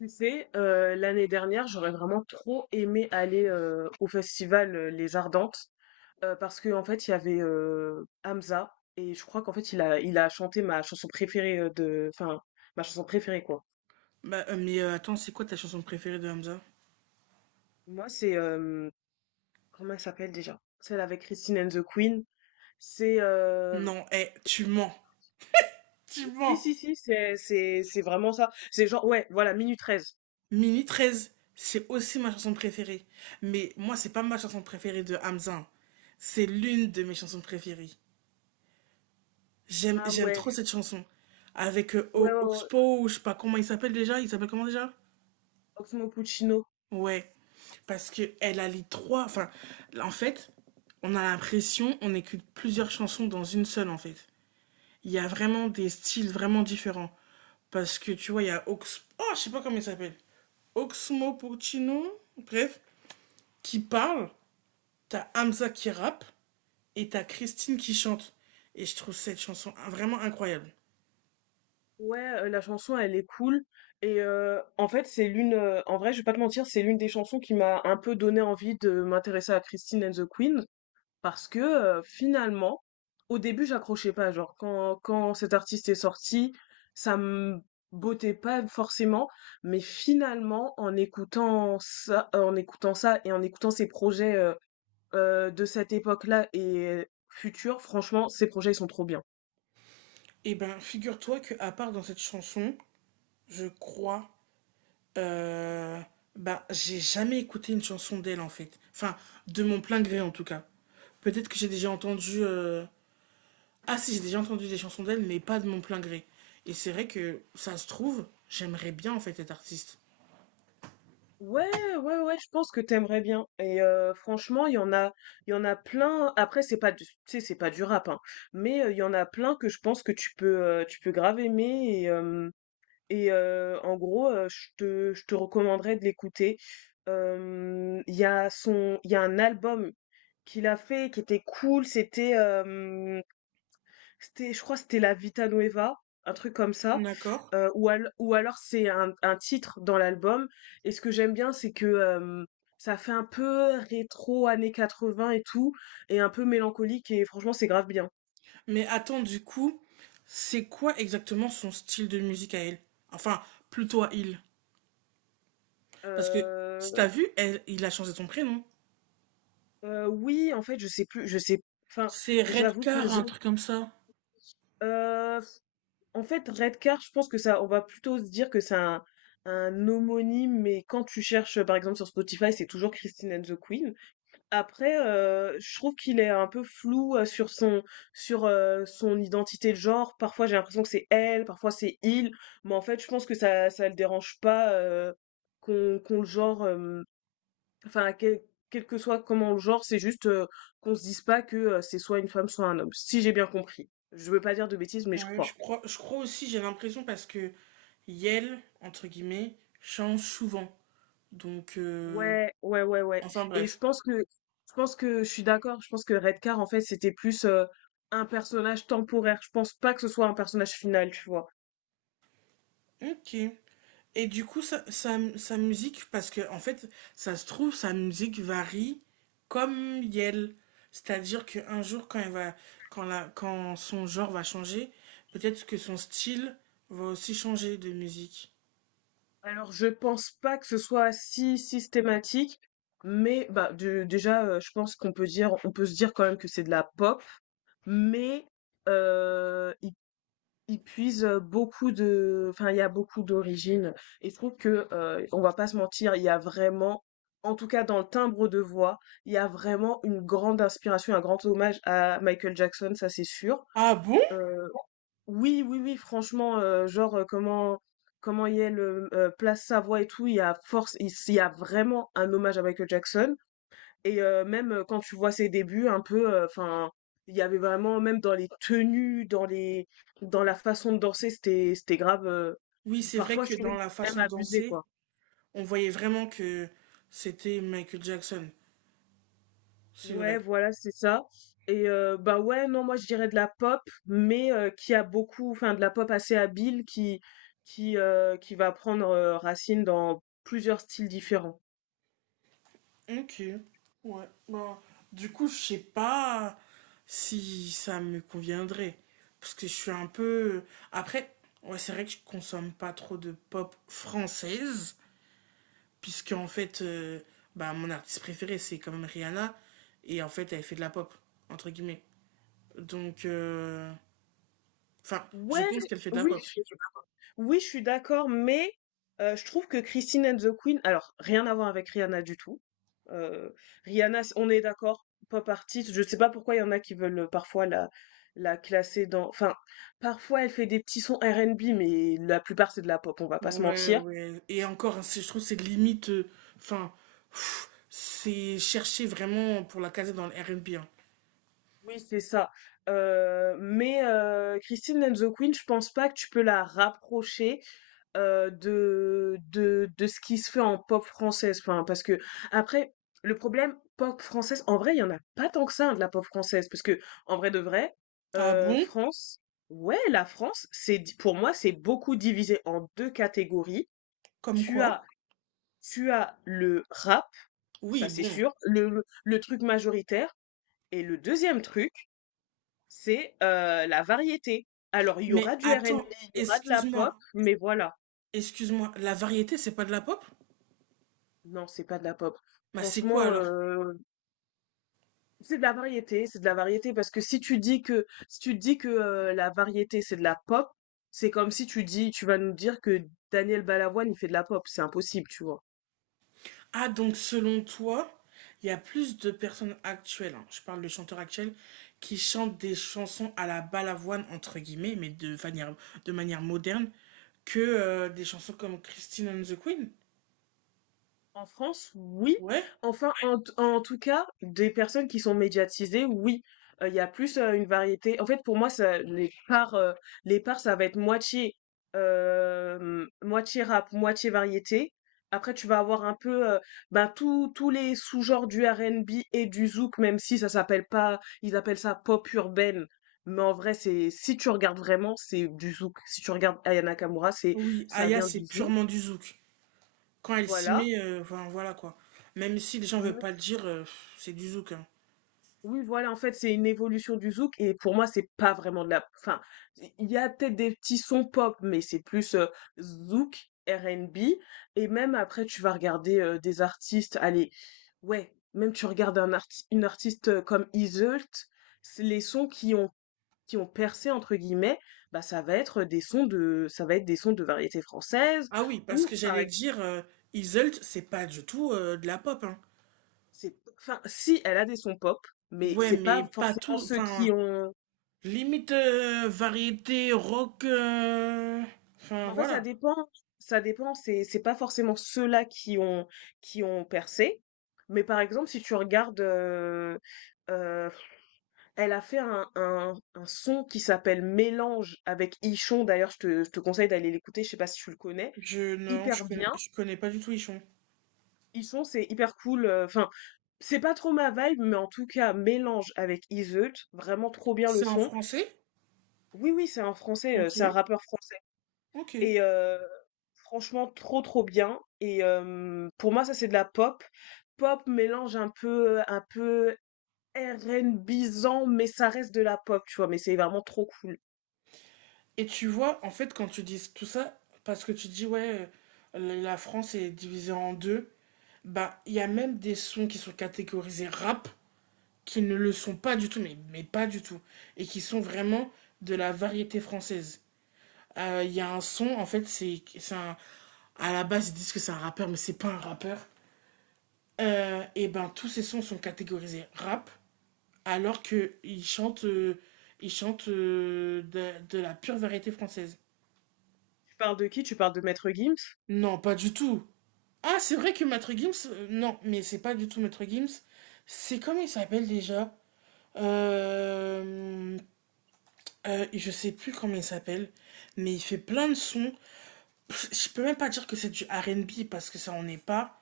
Tu sais, l'année dernière, j'aurais vraiment trop aimé aller au festival Les Ardentes parce que en fait, il y avait Hamza et je crois qu'en fait, il a chanté ma chanson préférée enfin, ma chanson préférée quoi. Attends, c'est quoi ta chanson préférée de Hamza? Moi, c'est comment elle s'appelle déjà? Celle avec Christine and the Queen. C'est Non, eh, tu mens. Tu si mens. si si, c'est vraiment ça. C'est genre ouais, voilà, Minute treize. Mini 13 c'est aussi ma chanson préférée. Mais moi, c'est pas ma chanson préférée de Hamza, hein. C'est l'une de mes chansons préférées. J'aime, Ah j'aime ouais, trop cette chanson. Avec ouais ouais, ouais. Oxpo, ou je sais pas comment il s'appelle déjà. Il s'appelle comment déjà? Oxmo Puccino. Ouais, parce que elle a les trois. Enfin, en fait, on a l'impression on écoute plusieurs chansons dans une seule, en fait. Il y a vraiment des styles vraiment différents. Parce que tu vois, il y a Oh, je sais pas comment il s'appelle. Oxmo Puccino, bref, qui parle. T'as Hamza qui rappe et t'as Christine qui chante. Et je trouve cette chanson vraiment incroyable. Ouais, la chanson, elle est cool. Et en fait, en vrai, je vais pas te mentir, c'est l'une des chansons qui m'a un peu donné envie de m'intéresser à Christine and the Queen. Parce que finalement, au début, j'accrochais pas. Genre, quand cet artiste est sorti, ça me bottait pas forcément. Mais finalement, en écoutant ça et en écoutant ses projets de cette époque-là et future, franchement, ces projets, ils sont trop bien. Et ben, figure-toi que à part dans cette chanson, je crois, euh, bah, j'ai jamais écouté une chanson d'elle en fait. Enfin, de mon plein gré en tout cas. Peut-être que j'ai déjà entendu. Ah si, j'ai déjà entendu des chansons d'elle, mais pas de mon plein gré. Et c'est vrai que ça se trouve, j'aimerais bien en fait être artiste. Ouais, ouais, ouais, je pense que t'aimerais bien et franchement, il y en a plein. Après, c'est pas du tu sais, c'est pas du rap, hein, mais il y en a plein que je pense que tu peux grave aimer. Et en gros, je te recommanderais de l'écouter. Il y a un album qu'il a fait qui était cool, c'était je crois que c'était La Vita Nueva, un truc comme ça, D'accord. Ou alors c'est un titre dans l'album, et ce que j'aime bien, c'est que, hem, ça fait un peu rétro années 80 et tout, et un peu mélancolique, et franchement, c'est grave bien. Mais attends, du coup, c'est quoi exactement son style de musique à elle? Enfin, plutôt à il. Parce que si Heu t'as vu, elle, il a changé son prénom. Oui, en fait, je sais plus je sais, enfin, C'est j'avoue que Redcar, les un truc comme ça. Heu, en fait, Redcar, je pense que ça, on va plutôt se dire que c'est un homonyme, mais quand tu cherches, par exemple sur Spotify, c'est toujours Christine and the Queen. Après, je trouve qu'il est un peu flou, sur son identité de genre. Parfois, j'ai l'impression que c'est elle, parfois c'est il, mais en fait, je pense que ça le dérange pas, qu'on le genre, enfin, quel que soit comment le genre, c'est juste, qu'on se dise pas que, c'est soit une femme, soit un homme, si j'ai bien compris. Je veux pas dire de bêtises, mais je Ouais, je crois. crois, je crois aussi, j'ai l'impression parce que Yel, entre guillemets, change souvent. Donc, euh, Ouais, ouais, ouais, ouais. enfin Et je bref. pense que je pense que je suis d'accord. Je pense que Redcar, en fait, c'était plus un personnage temporaire. Je pense pas que ce soit un personnage final, tu vois. Ok. Et du coup, sa musique, parce que en fait, ça se trouve, sa musique varie comme Yel. C'est-à-dire qu'un jour, quand, elle va, quand, la, quand son genre va changer, peut-être que son style va aussi changer de musique. Alors, je pense pas que ce soit si systématique, mais bah déjà, je pense qu'on peut dire, on peut se dire quand même que c'est de la pop, mais euh, Ils puisent, beaucoup de enfin, il y a beaucoup d'origines, et je trouve que, on va pas se mentir, il y a vraiment, en tout cas dans le timbre de voix, il y a vraiment une grande inspiration, un grand hommage à Michael Jackson, ça c'est sûr. Ah bon? Heu, oui, oui, oui, franchement, genre, comment Yael, place sa voix et tout, il y a vraiment un hommage à Michael Jackson. Et même quand tu vois ses débuts, un peu, enfin, il y avait vraiment, même dans les tenues, dans la façon de danser, c'était grave. euh, Oui, c'est vrai parfois, que je trouvais dans que la c'était même façon de abusé, danser, quoi. on voyait vraiment que c'était Michael Jackson. C'est vrai. Ouais, voilà, c'est ça. Et bah ouais, non, moi je dirais de la pop, mais qui a beaucoup, enfin, de la pop assez habile, qui va prendre racine dans plusieurs styles différents. Ok, ouais. Bah, du coup, je sais pas si ça me conviendrait. Parce que je suis un peu. Après, ouais, c'est vrai que je consomme pas trop de pop française. Puisque, en fait, euh, Bah, mon artiste préféré, c'est quand même Rihanna. Et en fait, elle fait de la pop, entre guillemets. Donc, euh, enfin, je Ouais, pense oui, qu'elle fait de la pop. oui, je suis d'accord, mais je trouve que Christine and the Queen, alors rien à voir avec Rihanna du tout. Euh, Rihanna, on est d'accord, pop artiste. Je sais pas pourquoi il y en a qui veulent parfois la classer dans. Enfin, parfois elle fait des petits sons R&B, mais la plupart c'est de la pop. On va pas se Ouais, mentir. ouais. Et encore, hein, c'est- je trouve que c'est limite. Enfin, pff, c'est chercher vraiment pour la caser dans le R&B, hein. Oui, c'est ça. Mais Christine and the Queen, je pense pas que tu peux la rapprocher de ce qui se fait en pop française. Enfin, parce que, après, le problème, pop française, en vrai, il y en a pas tant que ça, hein, de la pop française. Parce que, en vrai de vrai, Ah euh, bon? France, ouais, la France, c'est, pour moi, c'est beaucoup divisé en deux catégories. Comme Tu as, quoi? tu as le rap, Oui, ça c'est bon. sûr, le truc majoritaire. Et le deuxième truc, c'est la variété. Alors, il y aura Mais du R&B, attends, il y aura de la pop, excuse-moi, mais voilà. excuse-moi, la variété, c'est pas de la pop? Non, c'est pas de la pop. Bah c'est quoi Franchement, alors? C'est de la variété parce que si tu dis que, la variété, c'est de la pop, c'est comme si tu vas nous dire que Daniel Balavoine, il fait de la pop, c'est impossible, tu vois? Ah donc selon toi, il y a plus de personnes actuelles, hein, je parle de chanteurs actuels, qui chantent des chansons à la balavoine, entre guillemets, mais de manière moderne, que des chansons comme Christine and the Queen? En France, oui. Ouais? Enfin, en tout cas, des personnes qui sont médiatisées, oui. Il y a plus une variété. En fait, pour moi, ça, les parts, ça va être moitié rap, moitié variété. Après, tu vas avoir un peu, ben, tous les sous-genres du R&B et du zouk, même si ça s'appelle pas, ils appellent ça pop urbaine. Mais en vrai, c'est, si tu regardes vraiment, c'est du zouk. Si tu regardes Ayana Nakamura, Oui, ça Aya, vient c'est du zouk. purement du zouk. Quand elle s'y Voilà. met, enfin, voilà quoi. Même si les gens veulent pas le dire, c'est du zouk, hein. Oui, voilà, en fait, c'est une évolution du zouk, et pour moi, c'est pas vraiment enfin, il y a peut-être des petits sons pop, mais c'est plus zouk, R&B. Et même après, tu vas regarder des artistes. Allez, ouais, même tu regardes une artiste comme Izzult, c'est les sons qui ont percé entre guillemets, bah ça va être des sons de variété française, Ah oui, parce ou que j'allais pareil, dire. Iselt, c'est pas du tout de la pop, hein. c'est, enfin, si elle a des sons pop, mais Ouais, c'est mais pas pas forcément tout, ceux qui enfin, ont. limite variété rock, enfin Mais En fait, ça voilà. dépend. Ça dépend. C'est pas forcément ceux-là qui ont percé. Mais par exemple, si tu regardes, euh, elle a fait un son qui s'appelle Mélange avec Ichon. D'ailleurs, je te conseille d'aller l'écouter. Je sais pas si tu le connais. Je non, Hyper bien. je connais pas du tout Ichon. Ichon, c'est hyper cool. Enfin, c'est pas trop ma vibe, mais en tout cas, Mélange avec Iseult. Vraiment trop bien le C'est en son. français? Oui, oui, c'est un français. C'est un Ok, rappeur français. ok. Et franchement trop, trop bien, et pour moi, ça c'est de la pop. Pop mélange un peu RnBisant, mais ça reste de la pop, tu vois? Mais c'est vraiment trop cool. Et tu vois, en fait, quand tu dis tout ça, parce que tu dis ouais, la la France est divisée en deux, bah il y a même des sons qui sont catégorisés rap qui ne le sont pas du tout, mais pas du tout, et qui sont vraiment de la variété française. Il y a un son, en fait, c'est un... À la base, ils disent que c'est un rappeur, mais c'est pas un rappeur. Et ben, tous ces sons sont catégorisés rap, alors qu'ils chantent, ils chantent de la pure variété française. Tu parles de qui? Tu parles de Maître Gims? Non, pas du tout. Ah, c'est vrai que Maître Gims, non, mais c'est pas du tout Maître Gims. C'est comment il s'appelle déjà. Euh, je sais plus comment il s'appelle, mais il fait plein de sons. Je peux même pas dire que c'est du R&B parce que ça en est pas,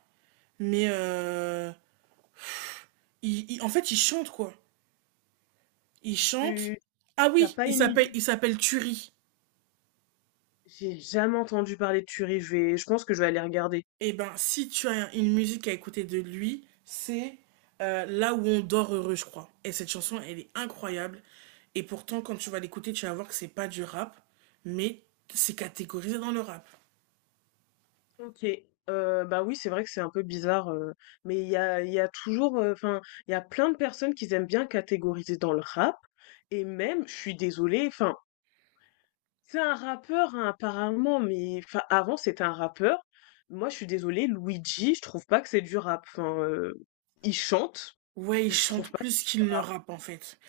mais euh, en fait il chante quoi. Il chante. Tu Ah t'as oui, pas il une s'appelle idée? il s'appelle Turi. J'ai jamais entendu parler de Turi, je pense que je vais aller regarder. Eh ben si tu as une musique à écouter de lui, c'est Là où on dort heureux, je crois. Et cette chanson, elle est incroyable. Et pourtant, quand tu vas l'écouter, tu vas voir que c'est pas du rap, mais c'est catégorisé dans le rap. OK, bah, oui, c'est vrai que c'est un peu bizarre, mais il y a toujours, enfin, il y a plein de personnes qui aiment bien catégoriser dans le rap, et même, je suis désolée, enfin, c'est un rappeur, hein, apparemment, mais enfin, avant, c'était un rappeur. Moi, je suis désolée, Luigi, je trouve pas que c'est du rap. Enfin, il chante, Ouais, il je trouve chante pas que plus ça qu'il ne rap. rappe en fait.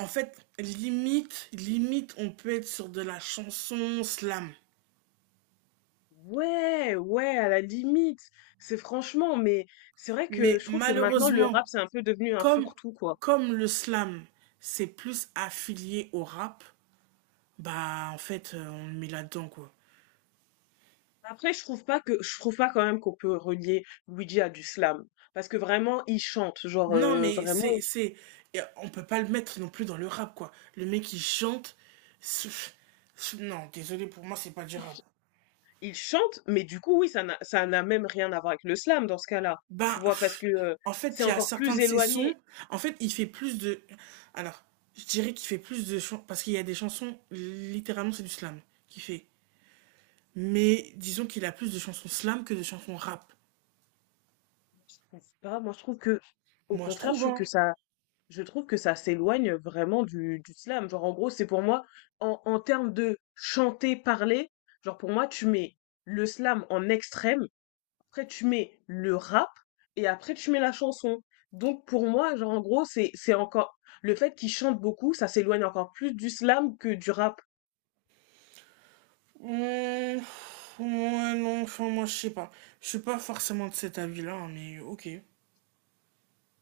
En fait, on peut être sur de la chanson slam. Ouais, ouais, à la limite. C'est franchement, mais c'est vrai que Mais je trouve que maintenant, le rap, malheureusement, c'est un peu devenu un comme, fourre-tout, quoi. comme le slam, c'est plus affilié au rap, bah en fait, on le met là-dedans quoi. Après, je trouve pas quand même qu'on peut relier Luigi à du slam. Parce que vraiment, il chante, genre, Non, mais vraiment, et on peut pas le mettre non plus dans le rap quoi. Le mec il chante, c'est- non, désolé pour moi, c'est pas du il, rap. Ils chantent, mais du coup, oui, ça n'a même rien à voir avec le slam dans ce cas-là. Tu Ben, vois, parce pff, que en c'est fait, il y a encore certains plus de ses éloigné. sons. En fait, il fait plus de. Alors, je dirais qu'il fait plus de chansons. Parce qu'il y a des chansons, littéralement, c'est du slam qu'il fait. Mais disons qu'il a plus de chansons slam que de chansons rap. Je sais pas, moi je trouve que, au Moi, je contraire, je trouve, trouve hein. que ça, s'éloigne vraiment du slam. Genre, en gros, c'est pour moi, en termes de chanter, parler, genre pour moi, tu mets le slam en extrême, après tu mets le rap, et après tu mets la chanson. Donc pour moi, genre en gros, c'est encore, le fait qu'ils chantent beaucoup, ça s'éloigne encore plus du slam que du rap. Hum, ouais, non, enfin, moi, je sais pas. Je suis pas forcément de cet avis-là, hein, mais ok.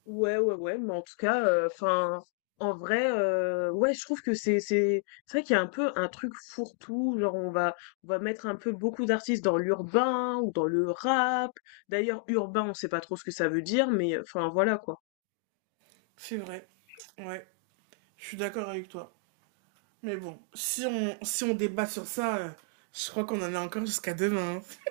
Ouais, ouais, ouais, mais en tout cas, enfin, en vrai, ouais, je trouve que c'est vrai qu'il y a un peu un truc fourre-tout, genre on va mettre un peu beaucoup d'artistes dans l'urbain ou dans le rap. D'ailleurs, urbain, on sait pas trop ce que ça veut dire, mais enfin voilà quoi. C'est vrai. Ouais, je suis d'accord avec toi. Mais bon, si on débat sur ça, je crois qu'on en a encore jusqu'à demain, hein.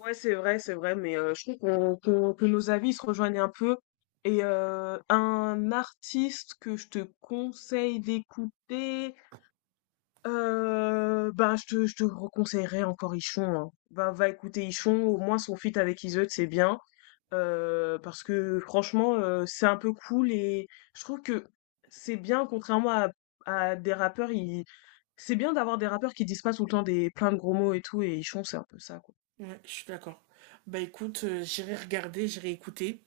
Ouais, c'est vrai, mais je trouve qu'on qu'on que nos avis se rejoignent un peu. Et un artiste que je te conseille d'écouter. Bah, je te reconseillerais encore Ichon, hein. Va écouter Ichon, au moins son feat avec Iseut, c'est bien. Parce que franchement, c'est un peu cool, et je trouve que c'est bien contrairement à des rappeurs, ils c'est bien d'avoir des rappeurs qui disent pas tout le temps des plein de gros mots et tout, et Ichon, c'est un peu ça, quoi. Ouais, je suis d'accord. Bah écoute, j'irai regarder, j'irai écouter,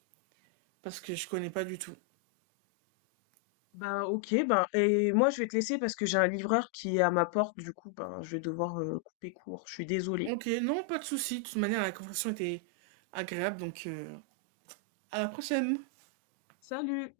parce que je connais pas du tout. Bah, OK, ben et moi, je vais te laisser parce que j'ai un livreur qui est à ma porte, du coup, ben, je vais devoir, couper court. Je suis désolée. Ok, non, pas de souci. De toute manière, la conversation était agréable, donc à la prochaine. Salut!